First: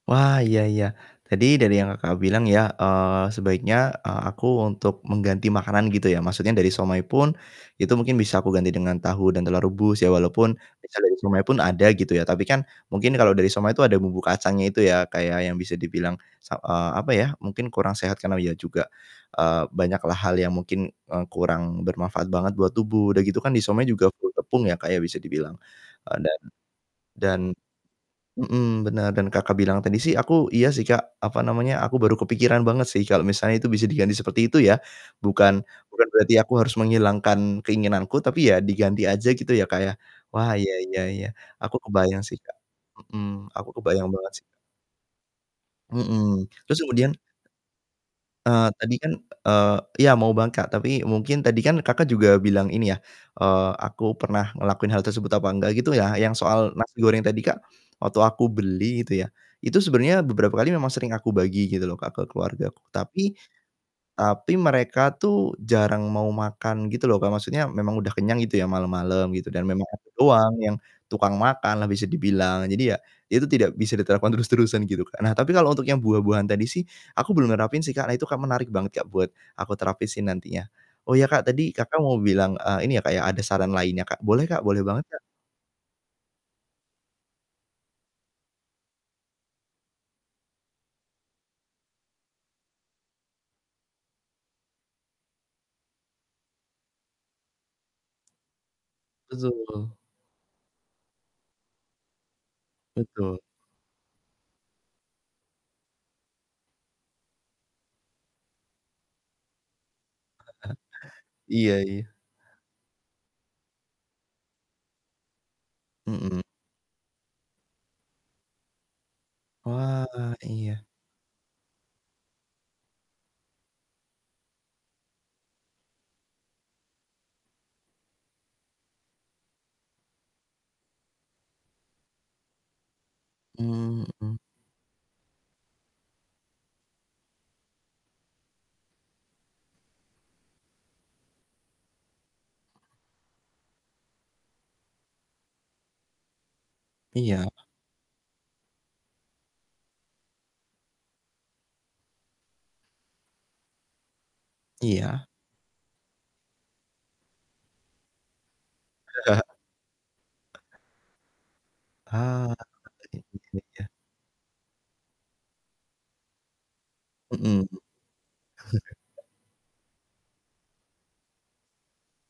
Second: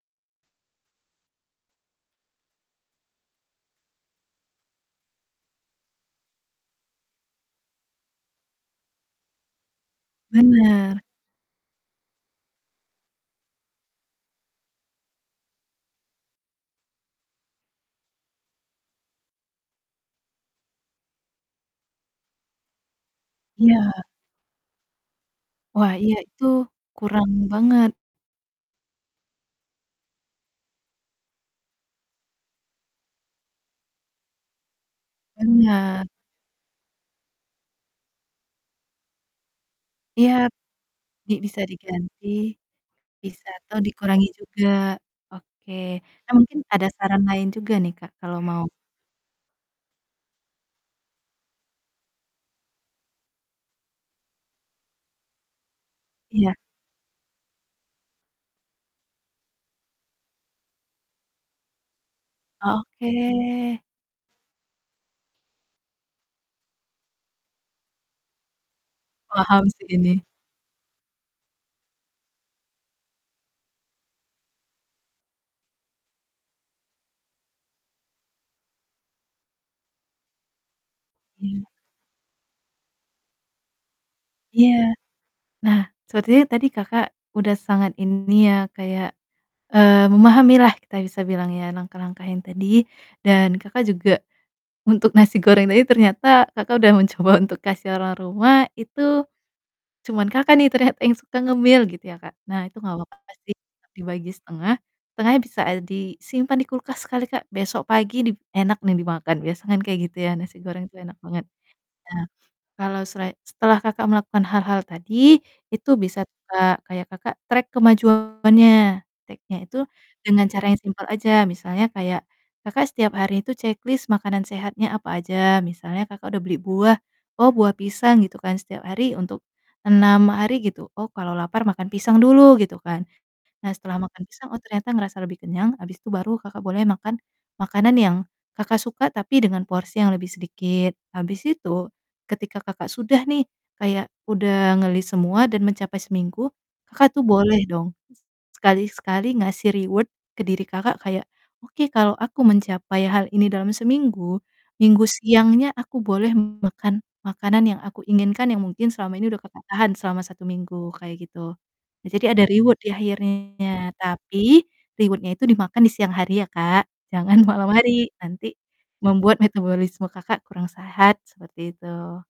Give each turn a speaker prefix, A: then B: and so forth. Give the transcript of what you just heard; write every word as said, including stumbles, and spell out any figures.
A: Wah iya iya, tadi dari yang Kakak, bilang ya, eee, sebaiknya, eee, aku untuk mengganti makanan gitu ya, maksudnya dari siomay pun itu mungkin bisa aku ganti dengan tahu dan telur rebus ya, walaupun misal
B: Bener.
A: dari siomay pun ada gitu ya, tapi kan mungkin kalau dari siomay itu ada bumbu kacangnya itu ya kayak yang bisa dibilang se eee, apa ya, mungkin kurang sehat karena iya juga, eee, banyak lah hal yang mungkin, eee, kurang bermanfaat banget buat tubuh. Udah gitu kan di siomay
B: Iya.
A: juga full tepung ya kayak bisa dibilang,
B: Wah, iya
A: eee, dan
B: itu kurang
A: dan
B: banget.
A: mhm, bener dan, Kakak, bilang tadi sih aku iya sih, Kak, apa namanya aku baru kepikiran banget sih kalau misalnya itu bisa diganti seperti itu ya, bukan bukan
B: Bener.
A: berarti aku harus menghilangkan keinginanku tapi ya diganti aja gitu ya, Kak, ya.
B: Iya,
A: Wah, iya iya iya
B: di bisa
A: aku kebayang
B: diganti
A: sih, Kak,
B: bisa
A: mhm, aku
B: atau
A: kebayang
B: dikurangi
A: banget sih.
B: juga, oke. Nah
A: Mhm,
B: mungkin
A: terus
B: ada
A: kemudian,
B: saran lain juga nih, Kak, kalau mau.
A: eee, tadi kan eee, ya mau banget, Kak, tapi mungkin tadi kan, Kakak, juga bilang ini ya, eee, aku pernah ngelakuin hal tersebut apa enggak gitu ya? Yang
B: Iya.
A: soal nasi goreng tadi, Kak, waktu aku beli gitu ya, itu sebenarnya beberapa kali memang sering aku bagi gitu loh ke
B: Ah,
A: keluargaku, tapi
B: oke.
A: tapi mereka tuh jarang mau makan gitu loh, Kak, maksudnya memang udah kenyang gitu ya malam-malam gitu
B: Paham
A: dan memang
B: sih
A: aku
B: ini.
A: doang yang tukang makan lah bisa dibilang. Jadi ya, itu tidak bisa diterapkan terus-terusan gitu, Kak. Nah tapi kalau untuk yang buah-buahan tadi sih aku belum nerapin sih, Kak. Nah itu kan menarik banget, Kak, buat aku terapin si nantinya. Oh ya, Kak,
B: Hmm.
A: tadi, Kakak, mau bilang, eee, ini ya, Kak, ya ada saran lainnya, Kak, boleh, Kak,
B: Iya.
A: boleh banget, Kak.
B: Nah sepertinya tadi, Kakak, udah sangat ini ya kayak, eee, memahami lah kita bisa bilangnya langkah-langkah yang tadi dan, Kakak, juga untuk nasi goreng tadi ternyata, Kakak, udah mencoba untuk kasih orang rumah itu
A: Betul.
B: cuman, Kakak, nih ternyata yang suka ngemil gitu ya, Kak. Nah itu gak apa-apa
A: Betul.
B: sih, dibagi setengah, setengah bisa disimpan di kulkas kali Kak, besok pagi di enak nih dimakan, biasa kan kayak gitu ya nasi goreng tuh enak banget.
A: Iya iya.
B: Nah kalau selai setelah, Kakak, melakukan hal-hal tadi itu bisa tuh
A: Mhm.
B: Kak, kayak, Kakak, track kemajuannya track-nya itu
A: Wah,
B: dengan cara yang
A: iya.
B: simpel aja misalnya kayak, Kakak, setiap hari itu checklist makanan sehatnya apa aja misalnya, Kakak, udah beli buah. Oh, buah pisang gitu kan setiap hari untuk enam hari gitu. Oh, kalau lapar makan pisang dulu gitu kan. Nah, setelah
A: Hmm,
B: makan
A: mhm.
B: pisang, oh, ternyata ngerasa lebih kenyang habis itu baru, Kakak, boleh makan makanan yang, Kakak suka tapi dengan porsi yang lebih sedikit. Habis itu ketika, Kakak, sudah nih kayak udah nge-list semua dan mencapai seminggu, Kakak, tuh
A: Iya.
B: boleh dong sekali-sekali ngasih reward ke diri, Kakak, kayak, "Oke, kalau aku mencapai hal ini dalam seminggu, Minggu
A: Iya.
B: siangnya aku boleh makan makanan yang aku inginkan." Yang mungkin selama ini udah Kakak tahan selama satu minggu, kayak gitu. Jadi ada
A: Ah,
B: reward di
A: [unintelligible] iya.
B: akhirnya, tapi reward-nya itu dimakan di siang hari ya, Kak, jangan
A: Mhm.
B: malam hari nanti membuat metabolisme, Kakak, kurang sehat, seperti itu.